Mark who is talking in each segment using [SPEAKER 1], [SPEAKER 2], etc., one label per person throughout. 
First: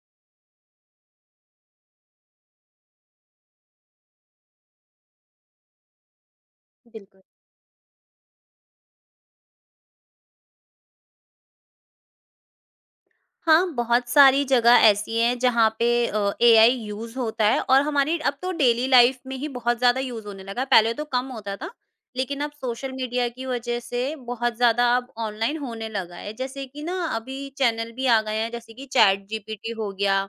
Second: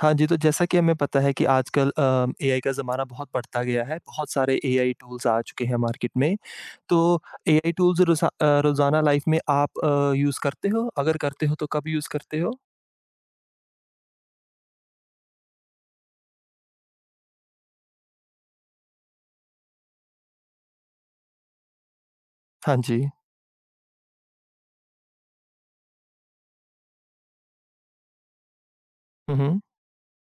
[SPEAKER 1] हाँ जी, तो जैसा कि हमें पता है कि आजकल एआई का ज़माना बहुत बढ़ता गया है, बहुत सारे एआई टूल्स आ चुके हैं मार्केट में। तो
[SPEAKER 2] बिल्कुल।
[SPEAKER 1] एआई टूल्स रोज़ाना लाइफ़ में आप यूज़ करते हो? अगर करते हो तो कब यूज़ करते हो?
[SPEAKER 2] हाँ, बहुत सारी जगह ऐसी हैं जहाँ पे एआई यूज़ होता है और हमारी अब तो डेली लाइफ में ही बहुत ज़्यादा यूज़ होने लगा है, पहले तो कम होता था, लेकिन अब
[SPEAKER 1] हाँ
[SPEAKER 2] सोशल
[SPEAKER 1] जी।
[SPEAKER 2] मीडिया की वजह से बहुत ज़्यादा अब ऑनलाइन होने लगा है। जैसे कि ना अभी चैनल भी आ गए हैं जैसे कि
[SPEAKER 1] हुँ, हुँ।
[SPEAKER 2] चैटजीपीटी हो गया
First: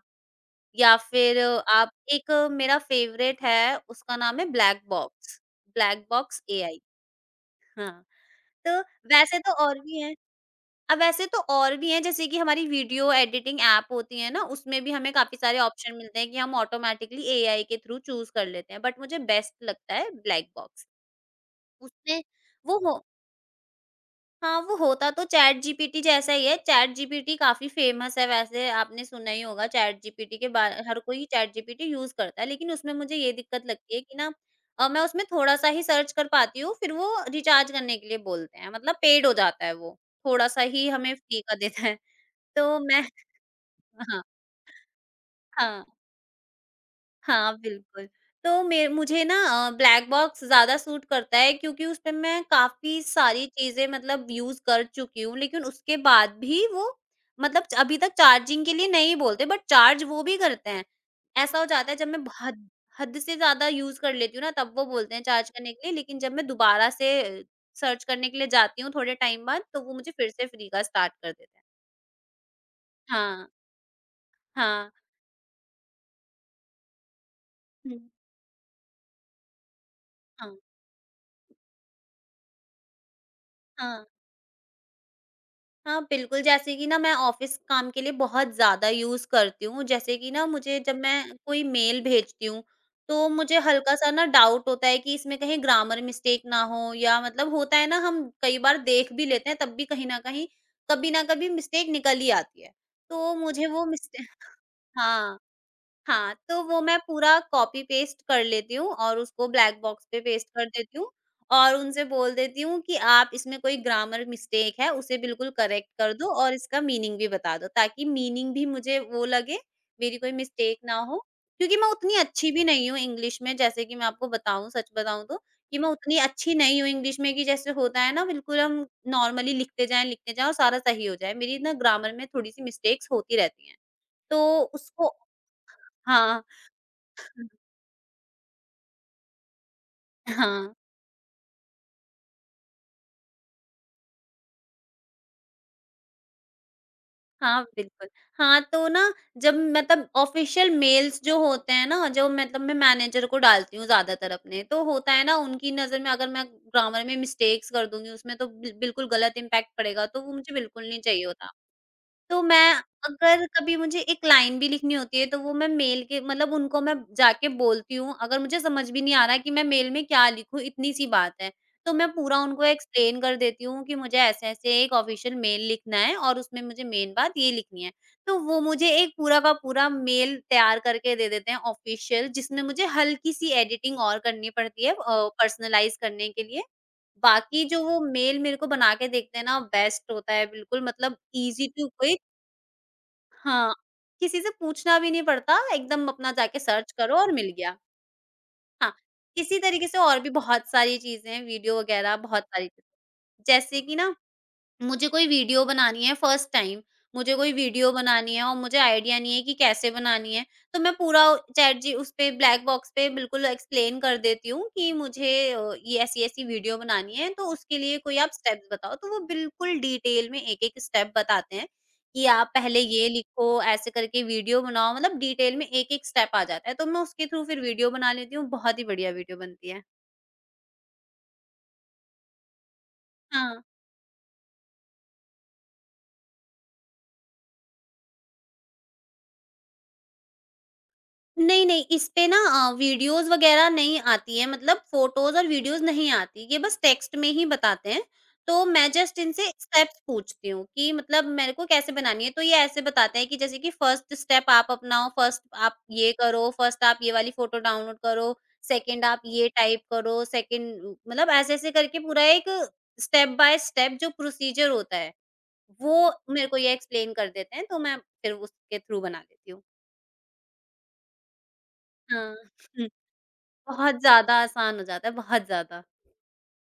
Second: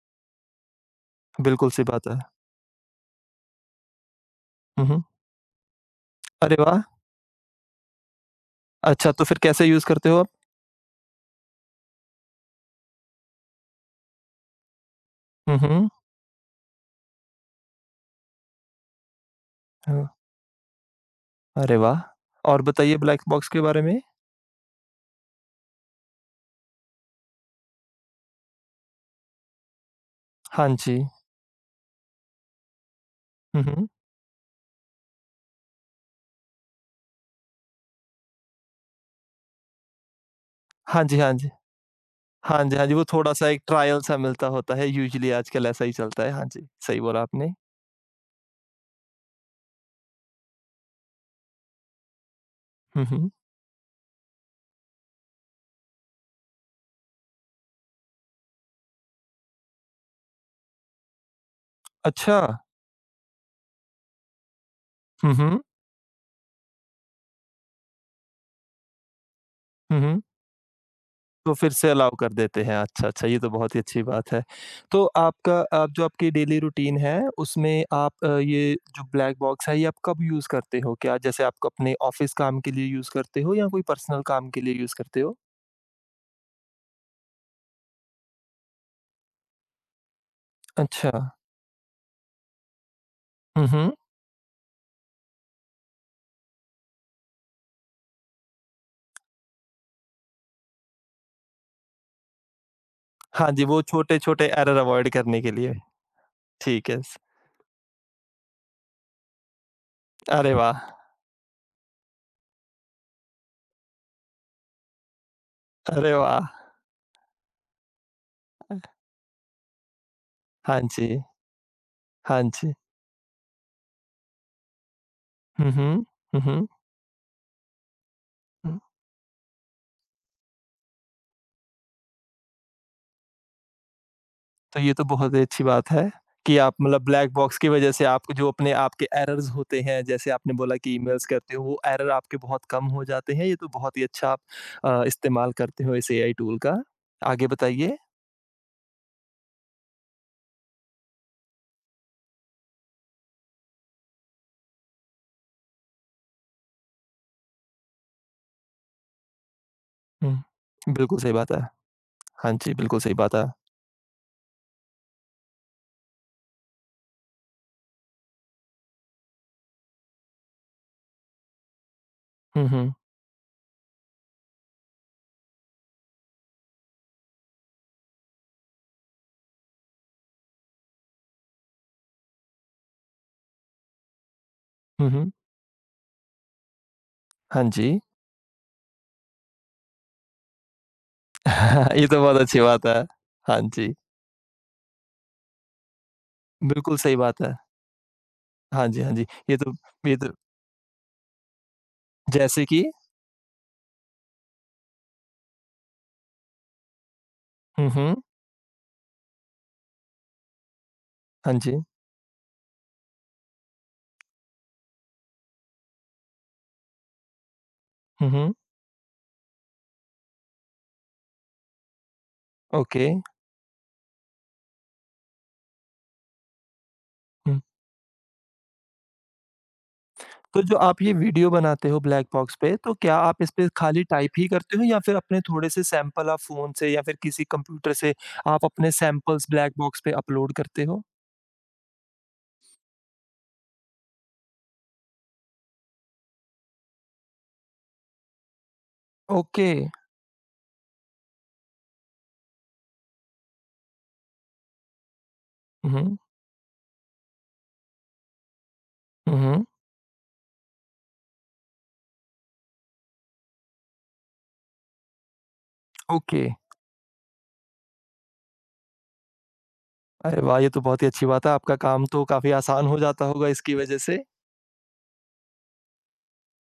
[SPEAKER 2] या फिर
[SPEAKER 1] बिल्कुल सही
[SPEAKER 2] आप
[SPEAKER 1] बात है।
[SPEAKER 2] एक मेरा फ़ेवरेट है, उसका नाम है
[SPEAKER 1] हुँ, हुँ।
[SPEAKER 2] ब्लैक बॉक्स
[SPEAKER 1] अरे
[SPEAKER 2] एआई।
[SPEAKER 1] वाह!
[SPEAKER 2] हाँ, तो
[SPEAKER 1] अच्छा तो फिर
[SPEAKER 2] वैसे तो
[SPEAKER 1] कैसे
[SPEAKER 2] और
[SPEAKER 1] यूज़
[SPEAKER 2] भी
[SPEAKER 1] करते
[SPEAKER 2] हैं।
[SPEAKER 1] हो आप?
[SPEAKER 2] अब वैसे तो और भी हैं जैसे कि हमारी वीडियो एडिटिंग ऐप होती है ना उसमें भी हमें काफ़ी
[SPEAKER 1] हुँ,
[SPEAKER 2] सारे
[SPEAKER 1] हुँ।
[SPEAKER 2] ऑप्शन मिलते हैं कि हम ऑटोमेटिकली एआई के थ्रू चूज़ कर लेते हैं। बट मुझे बेस्ट लगता
[SPEAKER 1] हाँ,
[SPEAKER 2] है ब्लैक बॉक्स।
[SPEAKER 1] अरे वाह!
[SPEAKER 2] उसमें
[SPEAKER 1] और
[SPEAKER 2] वो
[SPEAKER 1] बताइए
[SPEAKER 2] हो
[SPEAKER 1] ब्लैक बॉक्स के बारे में?
[SPEAKER 2] हाँ, वो होता तो चैट जीपीटी जैसा ही है। चैट जीपीटी काफ़ी फ़ेमस है वैसे आपने सुना ही होगा चैट जीपीटी के बा
[SPEAKER 1] हाँ जी।
[SPEAKER 2] हर कोई चैट जीपीटी यूज़ करता है। लेकिन उसमें मुझे ये
[SPEAKER 1] हुँ,
[SPEAKER 2] दिक्कत
[SPEAKER 1] हुँ।
[SPEAKER 2] लगती है कि ना मैं उसमें थोड़ा-सा ही सर्च कर पाती हूँ फिर वो रिचार्ज करने के लिए बोलते हैं। मतलब पेड हो जाता है वो। थोड़ा-सा ही
[SPEAKER 1] हाँ
[SPEAKER 2] हमें
[SPEAKER 1] जी, हाँ
[SPEAKER 2] फ्री
[SPEAKER 1] जी।
[SPEAKER 2] का देता है।
[SPEAKER 1] हाँ जी,
[SPEAKER 2] तो
[SPEAKER 1] हाँ जी,
[SPEAKER 2] मैं
[SPEAKER 1] वो थोड़ा-सा एक ट्रायल सा
[SPEAKER 2] हाँ,
[SPEAKER 1] मिलता होता है, यूजुअली आजकल
[SPEAKER 2] हाँ,
[SPEAKER 1] ऐसा ही चलता है। हाँ जी, सही बोला आपने।
[SPEAKER 2] हाँ, बिल्कुल। तो मे मुझे ना ब्लैक बॉक्स ज़्यादा सूट करता है क्योंकि उसमें मैं काफ़ी
[SPEAKER 1] हुँ, हुँ।
[SPEAKER 2] सारी चीज़ें मतलब यूज़ कर चुकी हूँ, लेकिन उसके बाद भी वो मतलब च अभी तक चार्जिंग के लिए नहीं बोलते बट चार्ज वो भी करते हैं। ऐसा हो जाता है जब मैं
[SPEAKER 1] अच्छा।
[SPEAKER 2] हद हद से ज़्यादा यूज़ कर लेती हूँ ना तब वो बोलते हैं
[SPEAKER 1] हुँ,
[SPEAKER 2] चार्ज
[SPEAKER 1] हुँ।
[SPEAKER 2] करने के लिए, लेकिन जब मैं दोबारा से सर्च करने के लिए जाती हूँ थोड़े टाइम बाद तो वो
[SPEAKER 1] हुँ,
[SPEAKER 2] मुझे
[SPEAKER 1] हुँ।
[SPEAKER 2] फिर से फ्री का स्टार्ट कर देते
[SPEAKER 1] तो
[SPEAKER 2] हैं।
[SPEAKER 1] फिर से अलाउ कर देते हैं। अच्छा, अच्छा ये
[SPEAKER 2] हाँ,
[SPEAKER 1] तो बहुत ही अच्छी बात है।
[SPEAKER 2] हाँ।
[SPEAKER 1] तो आपका आप जो आपकी डेली रूटीन है उसमें
[SPEAKER 2] हुँ,
[SPEAKER 1] आप ये जो ब्लैक बॉक्स है ये आप कब यूज़
[SPEAKER 2] हाँ,
[SPEAKER 1] करते हो? क्या जैसे आप अपने ऑफ़िस काम के लिए यूज़ करते हो या कोई
[SPEAKER 2] हाँ।
[SPEAKER 1] पर्सनल काम के लिए यूज़ करते हो?
[SPEAKER 2] हाँ, बिल्कुल, जैसे कि ना मैं ऑफ़िस काम के लिए बहुत ज़्यादा यूज़ करती हूँ, जैसे कि ना मुझे जब
[SPEAKER 1] अच्छा।
[SPEAKER 2] मैं कोई मेल भेजती हूँ, तो मुझे
[SPEAKER 1] हुँ, हुँ।
[SPEAKER 2] हल्का-सा ना डाउट होता है कि इसमें कहीं ग्रामर मिस्टेक ना हो या मतलब होता है ना हम कई बार देख भी लेते हैं, तब भी कहीं न कहीं, कभी न कभी मिस्टेक निकल ही आती है। तो
[SPEAKER 1] हाँ जी,
[SPEAKER 2] मुझे
[SPEAKER 1] वो
[SPEAKER 2] वो मिस्टे
[SPEAKER 1] छोटे-छोटे एरर अवॉइड
[SPEAKER 2] हाँ।
[SPEAKER 1] करने के लिए।
[SPEAKER 2] हाँ, तो वो
[SPEAKER 1] ठीक
[SPEAKER 2] मैं
[SPEAKER 1] है। स
[SPEAKER 2] पूरा कॉपी पेस्ट कर लेती हूँ और उसको ब्लैक बॉक्स पे पेस्ट
[SPEAKER 1] अरे
[SPEAKER 2] कर
[SPEAKER 1] वाह!
[SPEAKER 2] देती हूँ और उनसे बोल देती हूँ कि आप इसमें कोई ग्रामर मिस्टेक है उसे बिल्कुल करेक्ट
[SPEAKER 1] अरे
[SPEAKER 2] कर दो
[SPEAKER 1] वाह!
[SPEAKER 2] और इसका मीनिंग भी बता दो ताकि मीनिंग भी मुझे वो लगे, मेरी कोई मिस्टेक
[SPEAKER 1] हाँ
[SPEAKER 2] ना हो।
[SPEAKER 1] जी।
[SPEAKER 2] क्योंकि मैं उतनी
[SPEAKER 1] हाँ
[SPEAKER 2] अच्छी भी
[SPEAKER 1] जी।
[SPEAKER 2] नहीं हूँ इंग्लिश में जैसे कि मैं आपको बताऊँ सच बताऊँ तो
[SPEAKER 1] हुँ,
[SPEAKER 2] कि मैं
[SPEAKER 1] हुँ।
[SPEAKER 2] उतनी
[SPEAKER 1] हुँ,
[SPEAKER 2] अच्छी
[SPEAKER 1] हुँ।
[SPEAKER 2] नहीं हूँ इंग्लिश में कि जैसे होता है ना बिल्कुल हम नॉर्मली लिखते जाएँ और सारा सही हो जाए। मेरी ना ग्रामर में थोड़ी-सी मिस्टेक्स होती रहती हैं। तो
[SPEAKER 1] तो ये तो
[SPEAKER 2] उसको
[SPEAKER 1] बहुत ही अच्छी बात है
[SPEAKER 2] हाँ,
[SPEAKER 1] कि आप मतलब ब्लैक बॉक्स की वजह से आपको जो अपने आपके एरर्स होते हैं, जैसे आपने
[SPEAKER 2] हाँ,
[SPEAKER 1] बोला कि ईमेल्स करते हो, वो एरर आपके बहुत कम हो जाते हैं। ये तो बहुत ही अच्छा आप इस्तेमाल करते हो इस एआई टूल का। आगे
[SPEAKER 2] हाँ,
[SPEAKER 1] बताइए?
[SPEAKER 2] बिल्कुल। हाँ, तो ना जब मतलब ऑफ़िशियल मेल्स जो होते हैं ना, जो मतलब मैं मैनेजर को डालती हूँ ज़्यादातर अपने, तो होता है ना उनकी नज़र में अगर मैं ग्रामर में मिस्टेक्स कर दूँगी उसमें तो बिल्कुल गलत इम्पैक्ट पड़ेगा, तो वो मुझे बिल्कुल
[SPEAKER 1] हुँ।
[SPEAKER 2] नहीं
[SPEAKER 1] बिल्कुल
[SPEAKER 2] चाहिए
[SPEAKER 1] सही बात
[SPEAKER 2] होता।
[SPEAKER 1] है।
[SPEAKER 2] तो
[SPEAKER 1] हाँ
[SPEAKER 2] मैं
[SPEAKER 1] जी, बिल्कुल सही बात है।
[SPEAKER 2] अगर कभी मुझे एक लाइन भी लिखनी होती है तो वो मैं मेल के मतलब उनको मैं जाके बोलती हूँ। अगर मुझे समझ भी नहीं आ रहा है कि मैं मेल में क्या लिखूँ इतनी-सी बात है। तो मैं पूरा उनको
[SPEAKER 1] हुँ, हुँ।
[SPEAKER 2] एक्सप्लेन कर देती हूँ कि मुझे ऐसे-ऐसे एक ऑफ़िशियल मेल लिखना है और उसमें मुझे मेन बात ये लिखनी है। तो वो मुझे एक पूरा का पूरा मेल तैयार करके दे देते हैं ऑफ़िशियल जिसमें मुझे हल्की-सी एडिटिंग और करनी पड़ती है
[SPEAKER 1] हुँ, हुँ।
[SPEAKER 2] पर्सनलाइज़ करने के लिए।
[SPEAKER 1] हाँ
[SPEAKER 2] बाकी जो
[SPEAKER 1] जी।
[SPEAKER 2] वो मेल मेरे को बना के देखते हैं ना बेस्ट होता है बिल्कुल मतलब ईज़ी टू
[SPEAKER 1] ये तो
[SPEAKER 2] क्विक।
[SPEAKER 1] बहुत अच्छी बात है। हाँ
[SPEAKER 2] हाँ,
[SPEAKER 1] जी।
[SPEAKER 2] किसी से पूछना भी नहीं पड़ता, एकदम अपना जाके सर्च
[SPEAKER 1] बिल्कुल सही
[SPEAKER 2] करो और
[SPEAKER 1] बात है।
[SPEAKER 2] मिल गया।
[SPEAKER 1] हाँ
[SPEAKER 2] हाँ,
[SPEAKER 1] जी, हाँ जी। ये
[SPEAKER 2] इसी
[SPEAKER 1] तो
[SPEAKER 2] तरीके से
[SPEAKER 1] ये
[SPEAKER 2] और भी
[SPEAKER 1] तो
[SPEAKER 2] बहुत सारी चीज़ें हैं, वीडियो वगैरह बहुत
[SPEAKER 1] जैसे
[SPEAKER 2] सारी
[SPEAKER 1] कि?
[SPEAKER 2] चीज़ें। जैसे कि ना मुझे कोई वीडियो बनानी है फर्स्ट टाइम, मुझे कोई
[SPEAKER 1] हुँ,
[SPEAKER 2] वीडियो
[SPEAKER 1] हुँ।
[SPEAKER 2] बनानी है और मुझे आइडिया नहीं है कि कैसे बनानी है, तो मैं पूरा
[SPEAKER 1] हाँ
[SPEAKER 2] चैट
[SPEAKER 1] जी।
[SPEAKER 2] जी उस पे ब्लैक बॉक्स पे बिल्कुल एक्सप्लेन कर देती हूँ कि मुझे ये ऐसी-ऐसी वीडियो बनानी है, तो उसके लिए कोई
[SPEAKER 1] हुँ,
[SPEAKER 2] आप
[SPEAKER 1] हुँ।
[SPEAKER 2] स्टेप्स बताओ। तो वो बिल्कुल डिटेल में एक-एक स्टेप बताते हैं कि आप पहले
[SPEAKER 1] ओके।
[SPEAKER 2] ये लिखो, ऐसे करके वीडियो बनाओ, मतलब डिटेल में एक-एक स्टेप आ जाता है, तो मैं उसके थ्रू
[SPEAKER 1] हुँ।
[SPEAKER 2] फिर वीडियो बना लेती हूँ, बहुत ही बढ़िया वीडियो बनती है।
[SPEAKER 1] तो जो आप ये वीडियो बनाते हो ब्लैक बॉक्स पे, तो क्या आप इस
[SPEAKER 2] हाँ।
[SPEAKER 1] पे खाली टाइप ही करते हो या फिर अपने थोड़े से सैंपल आप फ़ोन से या फिर किसी कंप्यूटर से आप अपने सैंपल्स ब्लैक बॉक्स पे अपलोड करते हो?
[SPEAKER 2] नहीं, नहीं, इस पे ना वीडियोज़ वगैरह नहीं आती है मतलब फ़ोटोज़ और वीडियोज़ नहीं आती, ये बस टेक्स्ट में ही बताते हैं। तो मैं जस्ट इनसे
[SPEAKER 1] ओके।
[SPEAKER 2] स्टेप्स पूछती हूँ कि मतलब मेरे को कैसे बनानी है, तो ये ऐसे बताते हैं कि जैसे कि फर्स्ट स्टेप आप अपनाओ, फर्स्ट आप ये
[SPEAKER 1] हुँ,
[SPEAKER 2] करो, फर्स्ट आप ये वाली फ़ोटो डाउनलोड करो, सेकंड आप ये
[SPEAKER 1] हुँ,
[SPEAKER 2] टाइप करो, सेकंड मतलब ऐसे-ऐसे करके पूरा एक स्टेप बाय स्टेप जो प्रोसीजर होता है, वो
[SPEAKER 1] ओके।
[SPEAKER 2] मेरे को ये एक्सप्लेन कर देते हैं, तो मैं फिर उसके थ्रू बना लेती हूँ।
[SPEAKER 1] अरे वाह! ये तो बहुत ही अच्छी बात है, आपका काम तो
[SPEAKER 2] हाँ।
[SPEAKER 1] काफ़ी आसान हो जाता होगा इसकी वजह
[SPEAKER 2] बहुत
[SPEAKER 1] से।
[SPEAKER 2] ज़्यादा आसान हो जाता है, बहुत ज़्यादा।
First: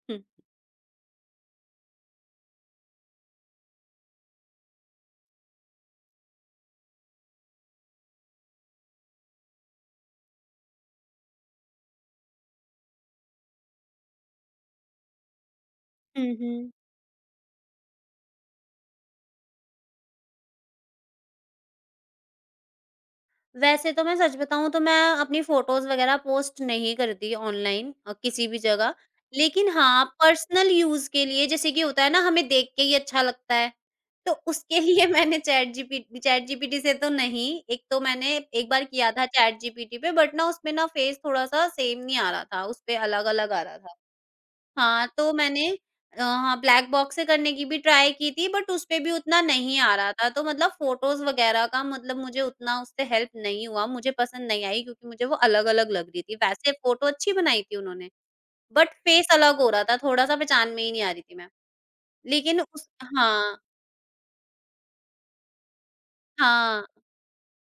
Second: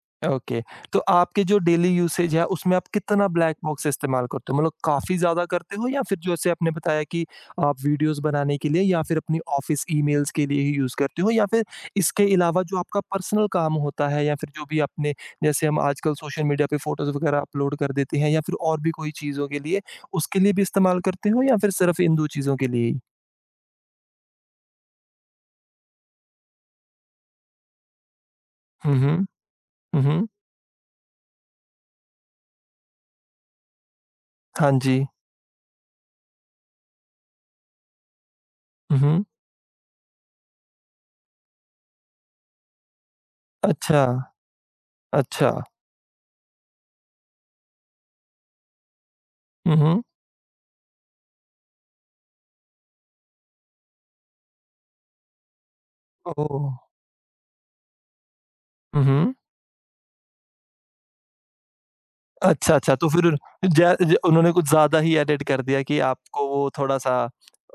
[SPEAKER 2] हुँ।
[SPEAKER 1] ओके। तो आपके जो डेली यूसेज है, उसमें आप कितना ब्लैक बॉक्स इस्तेमाल करते हो? मतलब काफ़ी ज़्यादा करते हो या फिर जैसे आपने बताया कि आप वीडियोज़ बनाने के लिए या फिर अपनी ऑफ़िस ईमेल्स के लिए ही यूज़ करते हो या फिर इसके अलावा जो आपका पर्सनल काम होता है या फिर जो भी आपने जैसे हम आजकल
[SPEAKER 2] हुँ,
[SPEAKER 1] सोशल मीडिया
[SPEAKER 2] हुँ।
[SPEAKER 1] पे फ़ोटोज़ वगैरह अपलोड कर देते हैं या फिर और भी कोई चीज़ों के लिए, उसके लिए भी इस्तेमाल करते हो या फिर सिर्फ़ इन 2 चीज़ों के लिए ही?
[SPEAKER 2] वैसे तो मैं सच बताऊँ तो मैं अपनी फ़ोटोज़ वग़ैरह पोस्ट नहीं करती ऑनलाइन किसी भी जगह।
[SPEAKER 1] हुँ, हुँ।
[SPEAKER 2] लेकिन
[SPEAKER 1] हुँ,
[SPEAKER 2] हाँ,
[SPEAKER 1] हुँ।
[SPEAKER 2] पर्सनल यूज़ के लिए जैसे कि होता है ना हमें देख के ही अच्छा लगता है, तो
[SPEAKER 1] हाँ
[SPEAKER 2] उसके
[SPEAKER 1] जी।
[SPEAKER 2] लिए मैंने चैट जीपीटी से तो नहीं, एक तो मैंने एक बार
[SPEAKER 1] हुँ,
[SPEAKER 2] किया
[SPEAKER 1] हुँ।
[SPEAKER 2] था चैट जीपीटी पे बट ना उसमें ना फ़ेस थोड़ा-सा सेम नहीं आ रहा था, उसपे अलग-अलग आ रहा था।
[SPEAKER 1] अच्छा,
[SPEAKER 2] हाँ, तो
[SPEAKER 1] अच्छा।
[SPEAKER 2] मैंने हाँ, ब्लैक बॉक्स से करने की भी ट्राई की थी बट उसपे भी उतना
[SPEAKER 1] हुँ,
[SPEAKER 2] नहीं आ
[SPEAKER 1] हुँ।
[SPEAKER 2] रहा था, तो मतलब फ़ोटोज़ वगैरह का मतलब मुझे उतना उससे हेल्प नहीं हुआ, मुझे पसंद नहीं आई क्योंकि मुझे वो अलग-अलग लग रही थी।
[SPEAKER 1] ओह!
[SPEAKER 2] वैसे फ़ोटो अच्छी बनाई थी उन्होंने, बट
[SPEAKER 1] हुँ,
[SPEAKER 2] फ़ेस
[SPEAKER 1] हुँ।
[SPEAKER 2] अलग हो रहा था, थोड़ा-सा पहचान में ही नहीं आ रही थी मैं। लेकिन
[SPEAKER 1] अच्छा,
[SPEAKER 2] उस
[SPEAKER 1] अच्छा, तो फिर
[SPEAKER 2] हाँ,
[SPEAKER 1] जै ज उन्होंने कुछ ज़्यादा ही एडिट कर दिया कि आपको वो
[SPEAKER 2] हाँ,
[SPEAKER 1] थोड़ा-सा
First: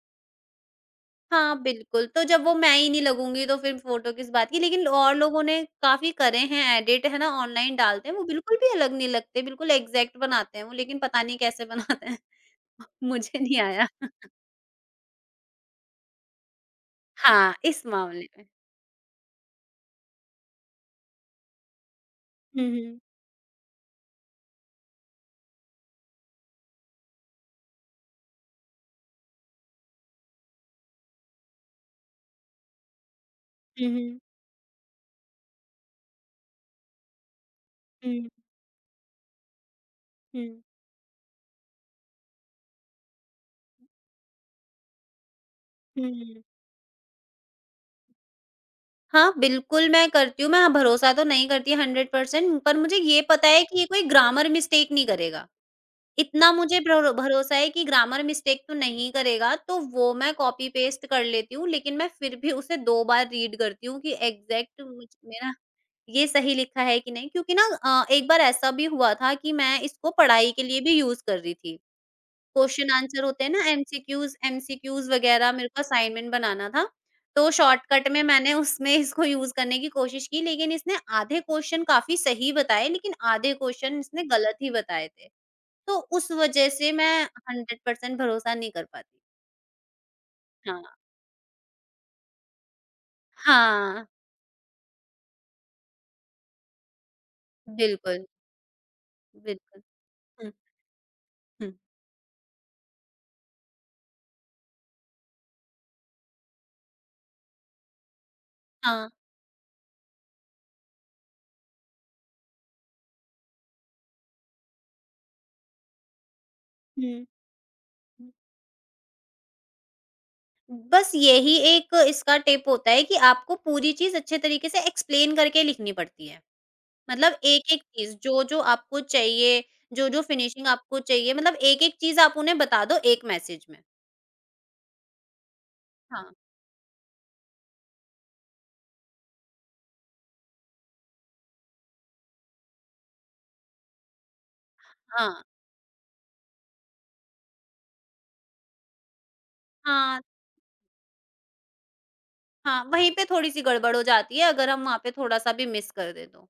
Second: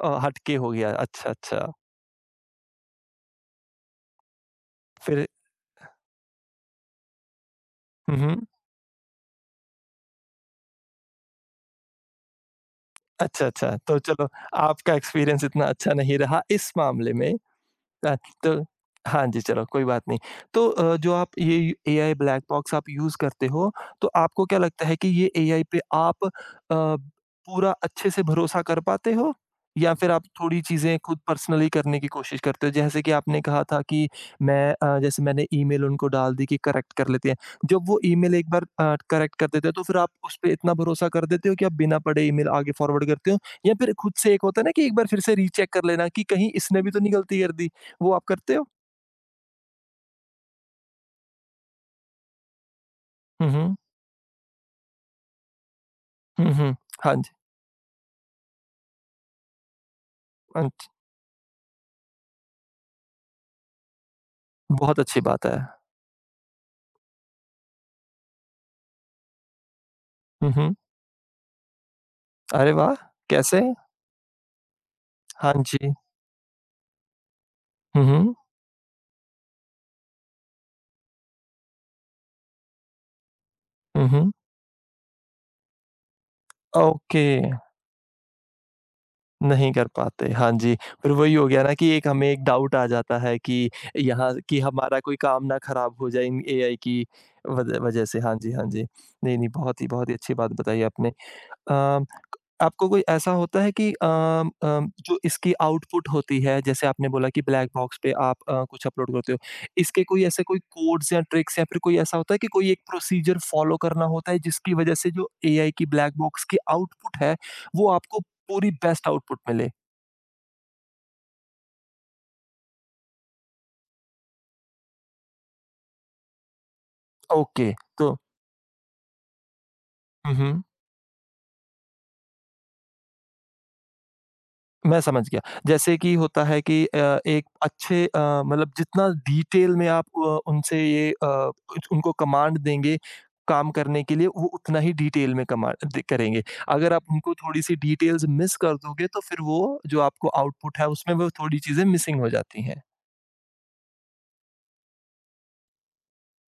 [SPEAKER 1] हटके हो गया। अच्छा,
[SPEAKER 2] हाँ,
[SPEAKER 1] अच्छा,
[SPEAKER 2] बिल्कुल, तो जब वो मैं ही नहीं लगूँगी तो फिर फ़ोटो किस बात की। लेकिन और
[SPEAKER 1] फिर
[SPEAKER 2] लोगों ने काफ़ी करे हैं एडिट, है ना, ऑनलाइन डालते हैं,
[SPEAKER 1] हुँ,
[SPEAKER 2] वो
[SPEAKER 1] हुँ।
[SPEAKER 2] बिल्कुल भी अलग नहीं लगते, बिल्कुल एग्ज़ैक्ट बनाते हैं वो, लेकिन पता नहीं कैसे बनाते हैं। मुझे
[SPEAKER 1] अच्छा,
[SPEAKER 2] नहीं
[SPEAKER 1] अच्छा,
[SPEAKER 2] आया।
[SPEAKER 1] तो चलो आपका एक्सपीरियंस इतना अच्छा नहीं रहा इस मामले में।
[SPEAKER 2] हाँ, इस
[SPEAKER 1] अ,
[SPEAKER 2] मामले में।
[SPEAKER 1] तो हाँ जी, चलो कोई बात नहीं। तो जो आप ये यू एआई ब्लैक
[SPEAKER 2] हुँ,
[SPEAKER 1] बॉक्स आप
[SPEAKER 2] हुँ।
[SPEAKER 1] यूज़ करते हो, तो आपको क्या लगता है कि ये एआई पे आप पूरा अच्छे से भरोसा कर पाते हो? या फिर आप थोड़ी चीज़ें खुद पर्सनली करने की कोशिश करते हो? जैसे कि आपने कहा था
[SPEAKER 2] हुँ,
[SPEAKER 1] कि
[SPEAKER 2] हुँ।
[SPEAKER 1] मैं जैसे मैंने ईमेल उनको डाल दी कि करेक्ट कर लेते हैं। जब वो
[SPEAKER 2] हुँ,
[SPEAKER 1] ईमेल एक बार करेक्ट कर देते हैं, तो फिर आप उस
[SPEAKER 2] हुँ।
[SPEAKER 1] पे इतना भरोसा कर देते हो कि आप बिना पढ़े ईमेल आगे फॉरवर्ड करते हो? या फिर खुद से एक होता है ना कि एक बार फिर से रीचेक कर लेना कि
[SPEAKER 2] हुँ।
[SPEAKER 1] कहीं इसने भी तो नहीं गलती कर दी? वो आप करते हो?
[SPEAKER 2] हाँ, बिल्कुल मैं करती हूँ, मैं भरोसा तो नहीं करती 100% पर मुझे ये पता
[SPEAKER 1] हुँ,
[SPEAKER 2] है
[SPEAKER 1] हुँ।
[SPEAKER 2] कि ये कोई ग्रामर मिस्टेक नहीं करेगा। इतना
[SPEAKER 1] हुँ, हुँ।
[SPEAKER 2] मुझे
[SPEAKER 1] हाँ जी,
[SPEAKER 2] भरोसा है कि ग्रामर मिस्टेक तो नहीं करेगा, तो वो मैं
[SPEAKER 1] हाँ
[SPEAKER 2] कॉपी
[SPEAKER 1] जी।
[SPEAKER 2] पेस्ट कर लेती हूँ, लेकिन मैं फिर भी उसे 2 बार रीड करती हूँ कि एग्ज़ैक्ट
[SPEAKER 1] बहुत
[SPEAKER 2] मुझ
[SPEAKER 1] अच्छी बात
[SPEAKER 2] मेरा
[SPEAKER 1] है।
[SPEAKER 2] ये सही लिखा है कि नहीं? क्योंकि ना एक बार ऐसा भी हुआ था कि मैं इसको
[SPEAKER 1] हुँ,
[SPEAKER 2] पढ़ाई के
[SPEAKER 1] हुँ।
[SPEAKER 2] लिए भी यूज़ कर रही थी।
[SPEAKER 1] अरे
[SPEAKER 2] क्वेश्चन
[SPEAKER 1] वाह!
[SPEAKER 2] आंसर होते हैं
[SPEAKER 1] कैसे?
[SPEAKER 2] ना एमसीक्यूज़ एमसीक्यूज़ वगैरह
[SPEAKER 1] हाँ
[SPEAKER 2] मेरे को
[SPEAKER 1] जी।
[SPEAKER 2] असाइनमेंट बनाना था। तो
[SPEAKER 1] हुँ,
[SPEAKER 2] शॉर्टकट में
[SPEAKER 1] हुँ।
[SPEAKER 2] मैंने उसमें इसको यूज़ करने की कोशिश की लेकिन इसने आधे क्वेश्चन काफ़ी सही बताए लेकिन आधे क्वेश्चन
[SPEAKER 1] हुँ,
[SPEAKER 2] इसने
[SPEAKER 1] हुँ।
[SPEAKER 2] गलत ही बताए थे। तो उस वजह से मैं
[SPEAKER 1] ओके,
[SPEAKER 2] 100% भरोसा नहीं कर पाती।
[SPEAKER 1] नहीं कर पाते। हाँ जी,
[SPEAKER 2] हाँ।
[SPEAKER 1] फिर वही हो गया ना कि एक हमें एक डाउट आ जाता है कि
[SPEAKER 2] हाँ,
[SPEAKER 1] यहाँ कि हमारा कोई काम ना खराब हो जाए इन एआई की वज वजह से।
[SPEAKER 2] बिल्कुल,
[SPEAKER 1] हाँ जी, हाँ जी। नहीं, नहीं,
[SPEAKER 2] बिल्कुल।
[SPEAKER 1] बहुत ही अच्छी बात
[SPEAKER 2] हुँ,
[SPEAKER 1] बताई आपने।
[SPEAKER 2] हुँ।
[SPEAKER 1] अ आपको कोई ऐसा होता है कि अम, अम, जो इसकी आउटपुट होती है जैसे आपने बोला कि ब्लैक बॉक्स पे आप कुछ
[SPEAKER 2] हाँ,
[SPEAKER 1] अपलोड करते हो इसके कोई ऐसे कोई कोड्स या ट्रिक्स या फिर कोई ऐसा होता है कि कोई एक प्रोसीजर फॉलो करना होता है जिसकी वजह से जो एआई की ब्लैक बॉक्स की आउटपुट
[SPEAKER 2] हुँ,
[SPEAKER 1] है वो आपको
[SPEAKER 2] हुँ।
[SPEAKER 1] पूरी बेस्ट आउटपुट मिले
[SPEAKER 2] बस यही एक इसका टिप होता है कि आपको पूरी चीज़ अच्छे तरीके से एक्सप्लेन करके लिखनी पड़ती है। मतलब
[SPEAKER 1] ओके
[SPEAKER 2] एक-एक
[SPEAKER 1] तो
[SPEAKER 2] चीज़, जो-जो आपको चाहिए, जो-जो
[SPEAKER 1] हम्म
[SPEAKER 2] फिनिशिंग आपको चाहिए, मतलब एक-एक चीज़ आप उन्हें बता दो एक मैसेज में।
[SPEAKER 1] मैं समझ गया। जैसे कि
[SPEAKER 2] हाँ,
[SPEAKER 1] होता है कि एक अच्छे मतलब जितना डिटेल में आप उनसे ये कुछ उनको कमांड देंगे काम करने के लिए, वो उतना ही डिटेल
[SPEAKER 2] हाँ,
[SPEAKER 1] में कमा द करेंगे। अगर आप उनको थोड़ी-सी डिटेल्स मिस कर दोगे, तो फिर वो जो
[SPEAKER 2] हाँ,
[SPEAKER 1] आपको आउटपुट है, उसमें वो थोड़ी चीज़ें मिसिंग हो जाती हैं।
[SPEAKER 2] हाँ, वहीं पे थोड़ी-सी गड़बड़ हो जाती है अगर हम वहाँ पे थोड़ा-सा भी मिस कर दें तो।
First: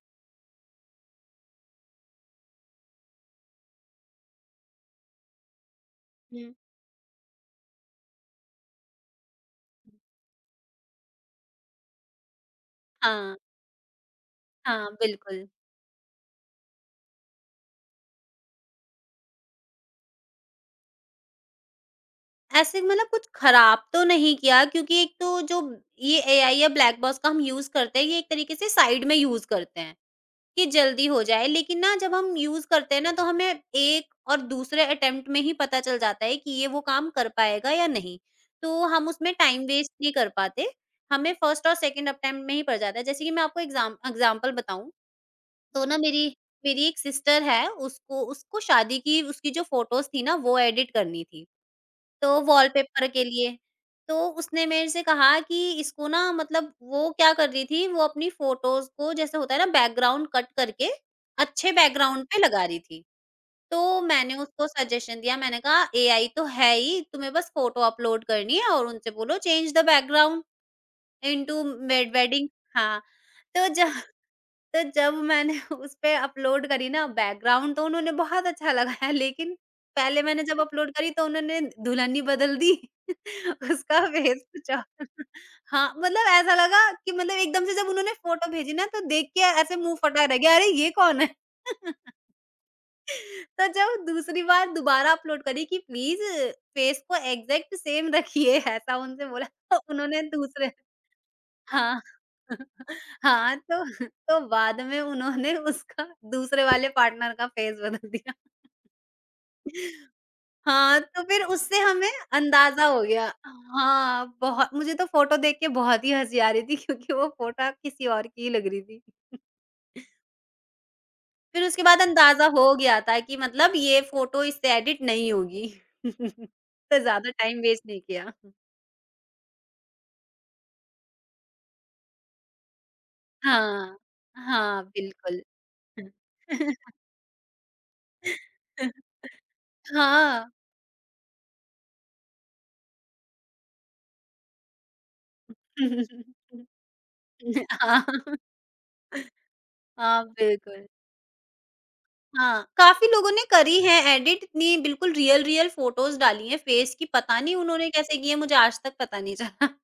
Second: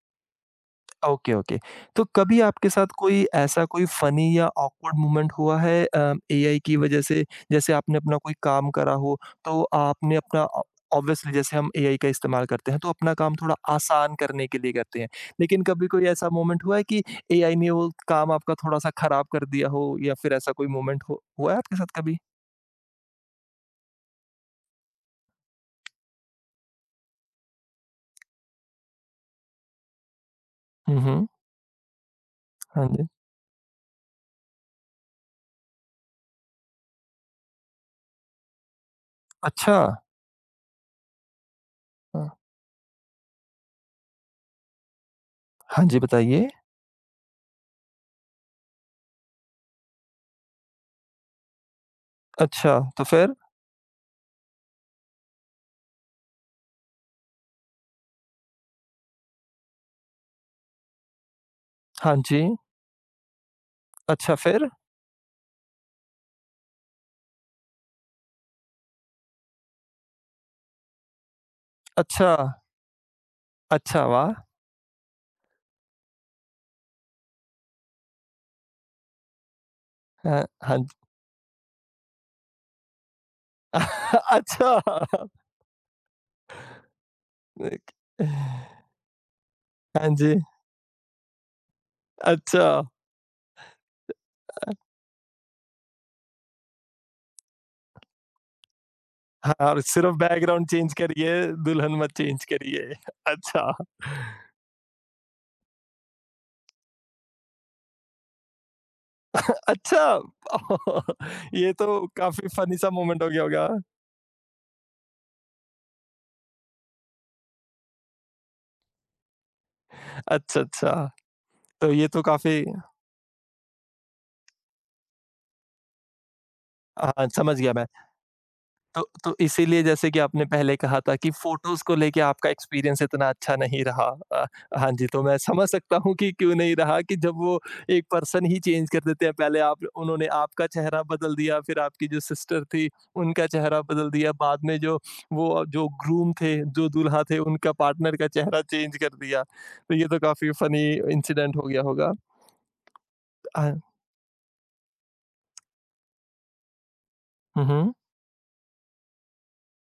[SPEAKER 1] Okay, okay. तो कभी आपके साथ कोई ऐसा कोई फ़नी या ऑकवर्ड मोमेंट हुआ है
[SPEAKER 2] हुँ।
[SPEAKER 1] एआई की वज़ह से? जैसे आपने अपना कोई काम करा हो, तो आपने अपना ऑ ऑब्वियसली जैसे हम एआई का इस्तेमाल करते हैं, तो अपना काम
[SPEAKER 2] हाँ,
[SPEAKER 1] थोड़ा आसान करने के लिए
[SPEAKER 2] हाँ,
[SPEAKER 1] करते हैं।
[SPEAKER 2] बिल्कुल।
[SPEAKER 1] लेकिन कभी कोई ऐसा मोमेंट हुआ है कि एआई ने वो काम आपका थोड़ा-सा खराब कर दिया हो या फिर ऐसा कोई मोमेंट हो हुआ है आपके साथ कभी?
[SPEAKER 2] ऐसे मतलब कुछ खराब तो नहीं किया क्योंकि एक तो जो ये एआई या ब्लैक बॉक्स का हम यूज़ करते हैं, ये एक तरीके से साइड में यूज़ करते हैं। कि
[SPEAKER 1] हुँ,
[SPEAKER 2] जल्दी हो
[SPEAKER 1] हुँ।
[SPEAKER 2] जाए लेकिन ना जब हम यूज़
[SPEAKER 1] हाँ
[SPEAKER 2] करते हैं
[SPEAKER 1] जी।
[SPEAKER 2] ना तो हमें एक और दूसरे अटेम्प्ट में ही पता चल जाता है कि ये वो काम कर पाएगा या नहीं। तो हम उसमें टाइम
[SPEAKER 1] अच्छा!
[SPEAKER 2] वेस्ट नहीं कर पाते, हमें फर्स्ट और सेकंड
[SPEAKER 1] हाँ,
[SPEAKER 2] अटेम्प्ट में ही पड़ जाता है। जैसे कि मैं आपको एग्ज़ाम्पल बताऊँ
[SPEAKER 1] हाँ
[SPEAKER 2] तो ना
[SPEAKER 1] जी,
[SPEAKER 2] मेरी
[SPEAKER 1] बताइए।
[SPEAKER 2] मेरी एक सिस्टर है उसको उसको शादी की उसकी जो फ़ोटोज़ थी ना वो एडिट करनी थी। तो
[SPEAKER 1] अच्छा, तो
[SPEAKER 2] वॉलपेपर के
[SPEAKER 1] फिर?
[SPEAKER 2] लिए, तो उसने मेरे से कहा कि इसको ना मतलब वो क्या कर रही थी, वो अपनी फ़ोटोज़ को जैसे होता है ना बैकग्राउंड कट करके, अच्छे
[SPEAKER 1] हाँ
[SPEAKER 2] बैकग्राउंड पे
[SPEAKER 1] जी।
[SPEAKER 2] लगा रही थी। तो
[SPEAKER 1] अच्छा,
[SPEAKER 2] मैंने उसको
[SPEAKER 1] फिर?
[SPEAKER 2] सजेशन दिया, मैंने कहा एआई तो है ही, तुम्हें बस फ़ोटो अपलोड करनी है और उनसे बोलो चेंज द बैकग्राउंड इंटू
[SPEAKER 1] अच्छा,
[SPEAKER 2] वेडिंग। हाँ, तो जब
[SPEAKER 1] अच्छा, वाह!
[SPEAKER 2] तो जब मैंने उस पे अपलोड करी ना बैकग्राउंड तो उन्होंने बहुत अच्छा लगाया लेकिन पहले मैंने
[SPEAKER 1] हाँ,
[SPEAKER 2] जब
[SPEAKER 1] हाँ
[SPEAKER 2] अपलोड
[SPEAKER 1] जी।
[SPEAKER 2] करी तो उन्होंने दुल्हन ही बदल दी उसका फेस कुछ
[SPEAKER 1] अच्छा
[SPEAKER 2] और हाँ मतलब ऐसा लगा कि मतलब एकदम से जब
[SPEAKER 1] एक
[SPEAKER 2] उन्होंने फोटो भेजी ना तो देख के ऐसे मुंह
[SPEAKER 1] हाँ
[SPEAKER 2] फटा
[SPEAKER 1] जी,
[SPEAKER 2] रह गया अरे ये कौन है।
[SPEAKER 1] अच्छा।
[SPEAKER 2] तो जब दूसरी बार दोबारा अपलोड करी कि प्लीज फेस को एग्जैक्ट सेम रखिए ऐसा उनसे बोला।
[SPEAKER 1] हाँ,
[SPEAKER 2] तो
[SPEAKER 1] और सिर्फ़
[SPEAKER 2] उन्होंने
[SPEAKER 1] बैकग्राउंड
[SPEAKER 2] दूसरे
[SPEAKER 1] चेंज करिए, दुल्हन
[SPEAKER 2] हाँ।
[SPEAKER 1] मत चेंज करिए।
[SPEAKER 2] हाँ,
[SPEAKER 1] अच्छा,
[SPEAKER 2] तो बाद में उन्होंने उसका दूसरे वाले पार्टनर का फेस बदल दिया।
[SPEAKER 1] अच्छा
[SPEAKER 2] हाँ, तो फिर
[SPEAKER 1] ये
[SPEAKER 2] उससे
[SPEAKER 1] तो
[SPEAKER 2] हमें
[SPEAKER 1] काफ़ी फ़नी
[SPEAKER 2] अंदाज़ा
[SPEAKER 1] सा
[SPEAKER 2] हो
[SPEAKER 1] मोमेंट
[SPEAKER 2] गया।
[SPEAKER 1] हो गया होगा।
[SPEAKER 2] हाँ, बहुत मुझे तो फ़ोटो देख के बहुत ही हँसी आ रही थी क्योंकि वो फ़ोटो किसी और की ही लग रही थी।
[SPEAKER 1] अच्छा, अच्छा।
[SPEAKER 2] फिर उसके
[SPEAKER 1] तो
[SPEAKER 2] बाद
[SPEAKER 1] ये तो
[SPEAKER 2] अंदाज़ा
[SPEAKER 1] काफ़ी
[SPEAKER 2] हो गया था कि ये फ़ोटो इससे एडिट नहीं होगी। तो
[SPEAKER 1] हाँ,
[SPEAKER 2] ज़्यादा
[SPEAKER 1] समझ
[SPEAKER 2] टाइम
[SPEAKER 1] गया मैं।
[SPEAKER 2] वेस्ट नहीं किया।
[SPEAKER 1] तो इसीलिए जैसे कि आपने पहले कहा था कि फ़ोटोज़ को लेके आपका एक्सपीरियंस इतना अच्छा नहीं
[SPEAKER 2] हाँ।
[SPEAKER 1] रहा। अ,
[SPEAKER 2] हाँ,
[SPEAKER 1] हाँ जी, तो मैं
[SPEAKER 2] बिल्कुल।
[SPEAKER 1] समझ सकता हूँ कि क्यों नहीं रहा कि जब वो एक पर्सन ही चेंज कर देते हैं, पहले आप उन्होंने
[SPEAKER 2] हाँ।
[SPEAKER 1] आपका चेहरा बदल दिया, फिर आपकी जो सिस्टर थी, उनका चेहरा बदल दिया, बाद में जो वो जो ग्रूम थे, जो दूल्हा थे, उनका
[SPEAKER 2] हाँ,
[SPEAKER 1] पार्टनर का चेहरा चेंज कर दिया। तो ये तो
[SPEAKER 2] हाँ,
[SPEAKER 1] काफ़ी
[SPEAKER 2] बिल्कुल।
[SPEAKER 1] फ़नी इंसिडेंट हो गया होगा।
[SPEAKER 2] हाँ, काफ़ी लोगों ने
[SPEAKER 1] अ,
[SPEAKER 2] करी है एडिट इतनी बिल्कुल रियल, रियल फ़ोटोज़ डाली हैं फेस की, पता नहीं
[SPEAKER 1] हुँ,
[SPEAKER 2] उन्होंने
[SPEAKER 1] हुँ।
[SPEAKER 2] कैसे की है मुझे आज तक पता नहीं चला।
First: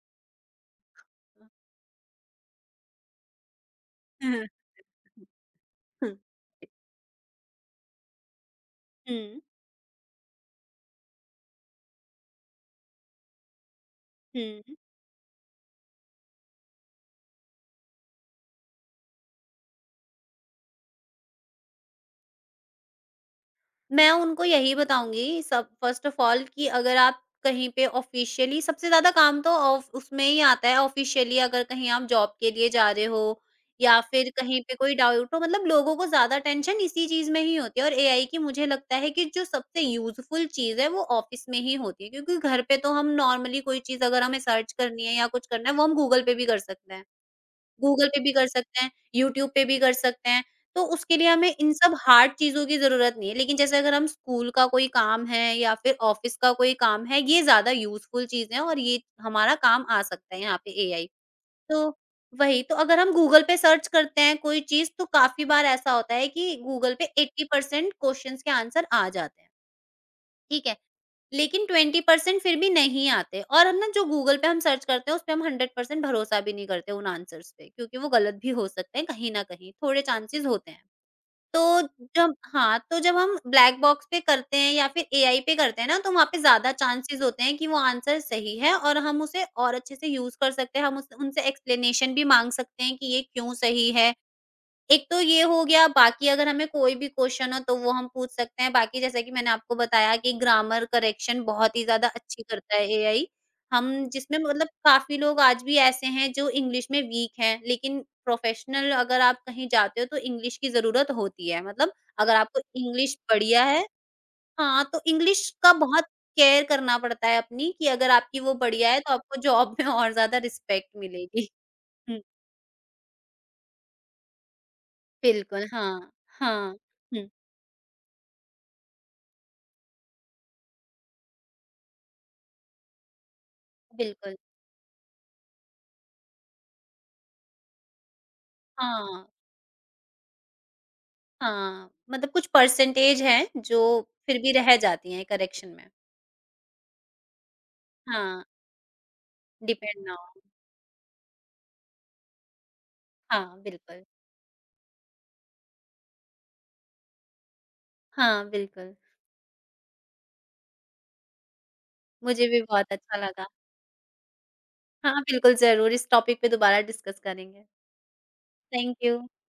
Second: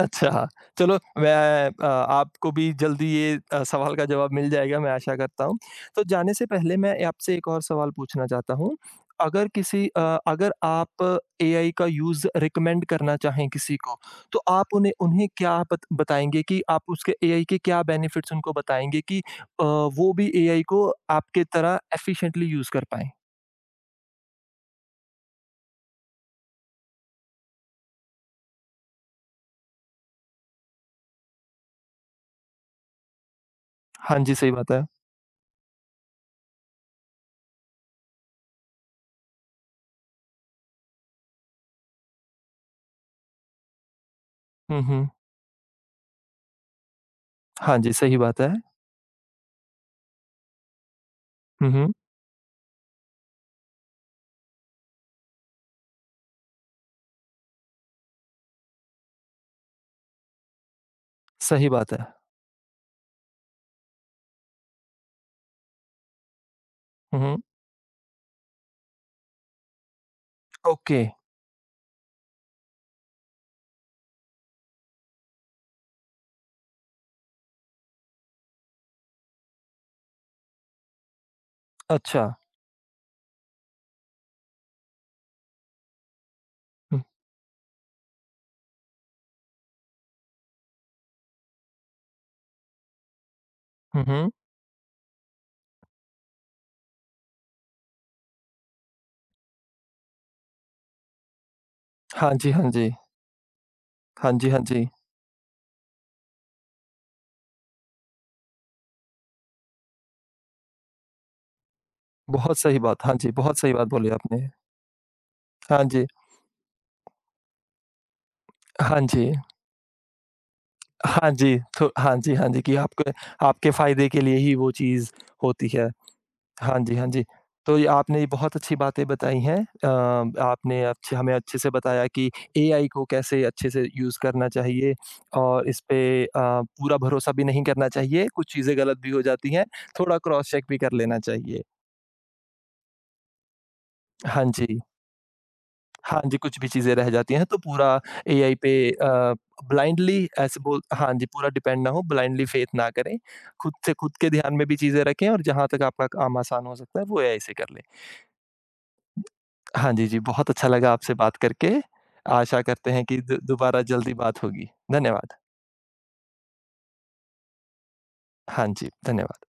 [SPEAKER 1] अच्छा, चलो मैं आपको भी जल्दी ये सवाल का जवाब
[SPEAKER 2] हुँ,
[SPEAKER 1] मिल
[SPEAKER 2] हुँ।
[SPEAKER 1] जाएगा, मैं आशा करता हूँ। तो
[SPEAKER 2] हुँ,
[SPEAKER 1] जाने से पहले मैं आपसे एक और सवाल पूछना चाहता हूँ।
[SPEAKER 2] हुँ,
[SPEAKER 1] अगर किसी अ, अगर आप एआई का यूज़ रिकमेंड करना चाहें किसी को, तो आप
[SPEAKER 2] हुँ।
[SPEAKER 1] उन्हें उन्हें क्या बत बताएँगे कि आप उसके एआई के क्या बेनिफिट्स उनको बताएँगे कि वो भी एआई को आपके तरह एफ़िशिएंटली यूज़ कर पाएँ?
[SPEAKER 2] मैं उनको यही बताऊँगी सब फ़र्स्ट ऑफ़ ऑल कि अगर आप कहीं पे ऑफ़िशियली सबसे ज़्यादा काम तो ऑफ उसमें ही आता है। ऑफ़िशियली अगर कहीं आप जॉब के लिए जा रहे हो या
[SPEAKER 1] हाँ
[SPEAKER 2] फिर
[SPEAKER 1] जी, सही
[SPEAKER 2] कहीं
[SPEAKER 1] बात
[SPEAKER 2] पे
[SPEAKER 1] है।
[SPEAKER 2] कोई डाउट हो, लोगों को ज़्यादा टेंशन इसी चीज़ में ही होती है। और एआई की मुझे लगता है कि जो सबसे यूज़फुल चीज़ है वो ऑफ़िस में ही होती है, क्योंकि घर पे तो हम नॉर्मली कोई चीज़ अगर हमें सर्च
[SPEAKER 1] हुँ,
[SPEAKER 2] करनी
[SPEAKER 1] हुँ।
[SPEAKER 2] है या कुछ करना है वो हम गूगल पे भी कर सकते हैं।
[SPEAKER 1] हाँ जी,
[SPEAKER 2] गूगल
[SPEAKER 1] सही
[SPEAKER 2] पे भी
[SPEAKER 1] बात
[SPEAKER 2] कर
[SPEAKER 1] है।
[SPEAKER 2] सकते हैं, यूट्यूब पे भी कर सकते हैं, तो उसके लिए हमें
[SPEAKER 1] हुँ,
[SPEAKER 2] इन
[SPEAKER 1] हुँ।
[SPEAKER 2] सब हार्ड चीज़ों की ज़रूरत नहीं है। लेकिन जैसे अगर हम स्कूल का कोई काम है या फिर ऑफ़िस का कोई काम है, ये ज़्यादा यूज़फुल चीज़ें हैं और ये हमारा काम आ सकता है यहाँ पे एआई।
[SPEAKER 1] सही
[SPEAKER 2] तो
[SPEAKER 1] बात है।
[SPEAKER 2] वही, तो अगर हम गूगल पे सर्च करते हैं कोई चीज़ तो काफ़ी बार ऐसा होता है कि गूगल पे
[SPEAKER 1] हुँ, हुँ।
[SPEAKER 2] 80% क्वेश्चन्स के आंसर आ जाते हैं। ठीक है।
[SPEAKER 1] ओके,
[SPEAKER 2] लेकिन 20% फिर भी नहीं आते, और हम ना जो गूगल पे हम सर्च करते हैं उसपे हम 100% भरोसा भी नहीं करते उन आंसर्स पे, क्योंकि वो गलत भी हो सकते हैं कहीं न कहीं, थोड़े चांसेस होते हैं। तो
[SPEAKER 1] अच्छा।
[SPEAKER 2] जब हाँ, तो जब हम ब्लैक बॉक्स पे करते हैं या फिर एआई पे करते हैं ना तो वहाँ पे ज़्यादा
[SPEAKER 1] हुँ,
[SPEAKER 2] चांसेस होते हैं कि वो आंसर सही है और हम उसे और अच्छे से यूज़ कर सकते हैं। हम उस उनसे एक्सप्लेनेशन भी माँग सकते हैं कि ये क्यों सही
[SPEAKER 1] हुँ,
[SPEAKER 2] है।
[SPEAKER 1] हुँ।
[SPEAKER 2] एक तो ये हो गया, बाकी अगर हमें कोई भी क्वेश्चन हो तो वो हम पूछ सकते हैं। बाकी जैसा कि मैंने आपको बताया कि ग्रामर करेक्शन बहुत ही ज़्यादा
[SPEAKER 1] हाँ
[SPEAKER 2] अच्छी
[SPEAKER 1] जी, हाँ
[SPEAKER 2] करता है
[SPEAKER 1] जी।
[SPEAKER 2] एआई। हम
[SPEAKER 1] हाँ
[SPEAKER 2] जिसमें
[SPEAKER 1] जी, हाँ जी।
[SPEAKER 2] काफ़ी लोग आज भी ऐसे हैं जो इंग्लिश में वीक हैं, लेकिन प्रोफेशनल अगर आप कहीं जाते हो तो इंग्लिश की ज़रूरत होती है। अगर
[SPEAKER 1] बहुत
[SPEAKER 2] आपको
[SPEAKER 1] सही बात, हाँ
[SPEAKER 2] इंग्लिश
[SPEAKER 1] जी, बहुत
[SPEAKER 2] बढ़िया
[SPEAKER 1] सही
[SPEAKER 2] है,
[SPEAKER 1] बात बोली आपने।
[SPEAKER 2] हाँ, तो इंग्लिश का
[SPEAKER 1] हाँ
[SPEAKER 2] बहुत
[SPEAKER 1] जी,
[SPEAKER 2] केयर करना पड़ता है अपनी कि अगर आपकी वो बढ़िया है
[SPEAKER 1] हाँ
[SPEAKER 2] तो
[SPEAKER 1] जी,
[SPEAKER 2] आपको जॉब में और ज़्यादा रिस्पेक्ट
[SPEAKER 1] हाँ
[SPEAKER 2] मिलेगी।
[SPEAKER 1] जी, तो हाँ
[SPEAKER 2] हुँ,
[SPEAKER 1] जी, हाँ जी, कि आपके आपके फ़ायदे के लिए ही वो चीज़
[SPEAKER 2] बिल्कुल,
[SPEAKER 1] होती है।
[SPEAKER 2] हाँ, हाँ।
[SPEAKER 1] हाँ जी, हाँ जी।
[SPEAKER 2] हुँ,
[SPEAKER 1] तो ये आपने बहुत अच्छी बातें बताई हैं। अ, आपने अच्छे हमें अच्छे से बताया कि एआई को कैसे अच्छे से यूज़
[SPEAKER 2] बिल्कुल।
[SPEAKER 1] करना चाहिए और इस पे पूरा भरोसा भी नहीं करना चाहिए, कुछ चीज़ें गलत भी हो
[SPEAKER 2] हाँ,
[SPEAKER 1] जाती हैं, थोड़ा क्रॉस चेक भी कर लेना चाहिए।
[SPEAKER 2] हाँ, कुछ परसेंटेज हैं जो फिर
[SPEAKER 1] हाँ
[SPEAKER 2] भी रह
[SPEAKER 1] जी।
[SPEAKER 2] जाती हैं करेक्शन में।
[SPEAKER 1] हाँ जी, कुछ भी चीज़ें रह जाती हैं तो पूरा
[SPEAKER 2] हाँ,
[SPEAKER 1] एआई पे
[SPEAKER 2] डिपेंड ना
[SPEAKER 1] ब्लाइंडली
[SPEAKER 2] हो।
[SPEAKER 1] ऐसे बोल हाँ जी, पूरा डिपेंड ना हो, ब्लाइंडली फेथ ना करें।
[SPEAKER 2] हाँ,
[SPEAKER 1] खुद से
[SPEAKER 2] बिल्कुल।
[SPEAKER 1] खुद के ध्यान में भी चीज़ें रखें और जहाँ तक आपका काम आसान हो सकता है वो एआई से कर लें।
[SPEAKER 2] हाँ, बिल्कुल,
[SPEAKER 1] हाँ जी, जी, बहुत अच्छा लगा आपसे बात करके।
[SPEAKER 2] मुझे
[SPEAKER 1] आशा
[SPEAKER 2] भी
[SPEAKER 1] करते
[SPEAKER 2] बहुत
[SPEAKER 1] हैं
[SPEAKER 2] अच्छा
[SPEAKER 1] कि दो
[SPEAKER 2] लगा।
[SPEAKER 1] दोबारा जल्दी बात होगी।
[SPEAKER 2] हाँ,
[SPEAKER 1] धन्यवाद।
[SPEAKER 2] बिल्कुल ज़रूर इस टॉपिक पे दोबारा डिस्कस करेंगे।
[SPEAKER 1] हाँ जी,
[SPEAKER 2] थैंक यू।
[SPEAKER 1] धन्यवाद।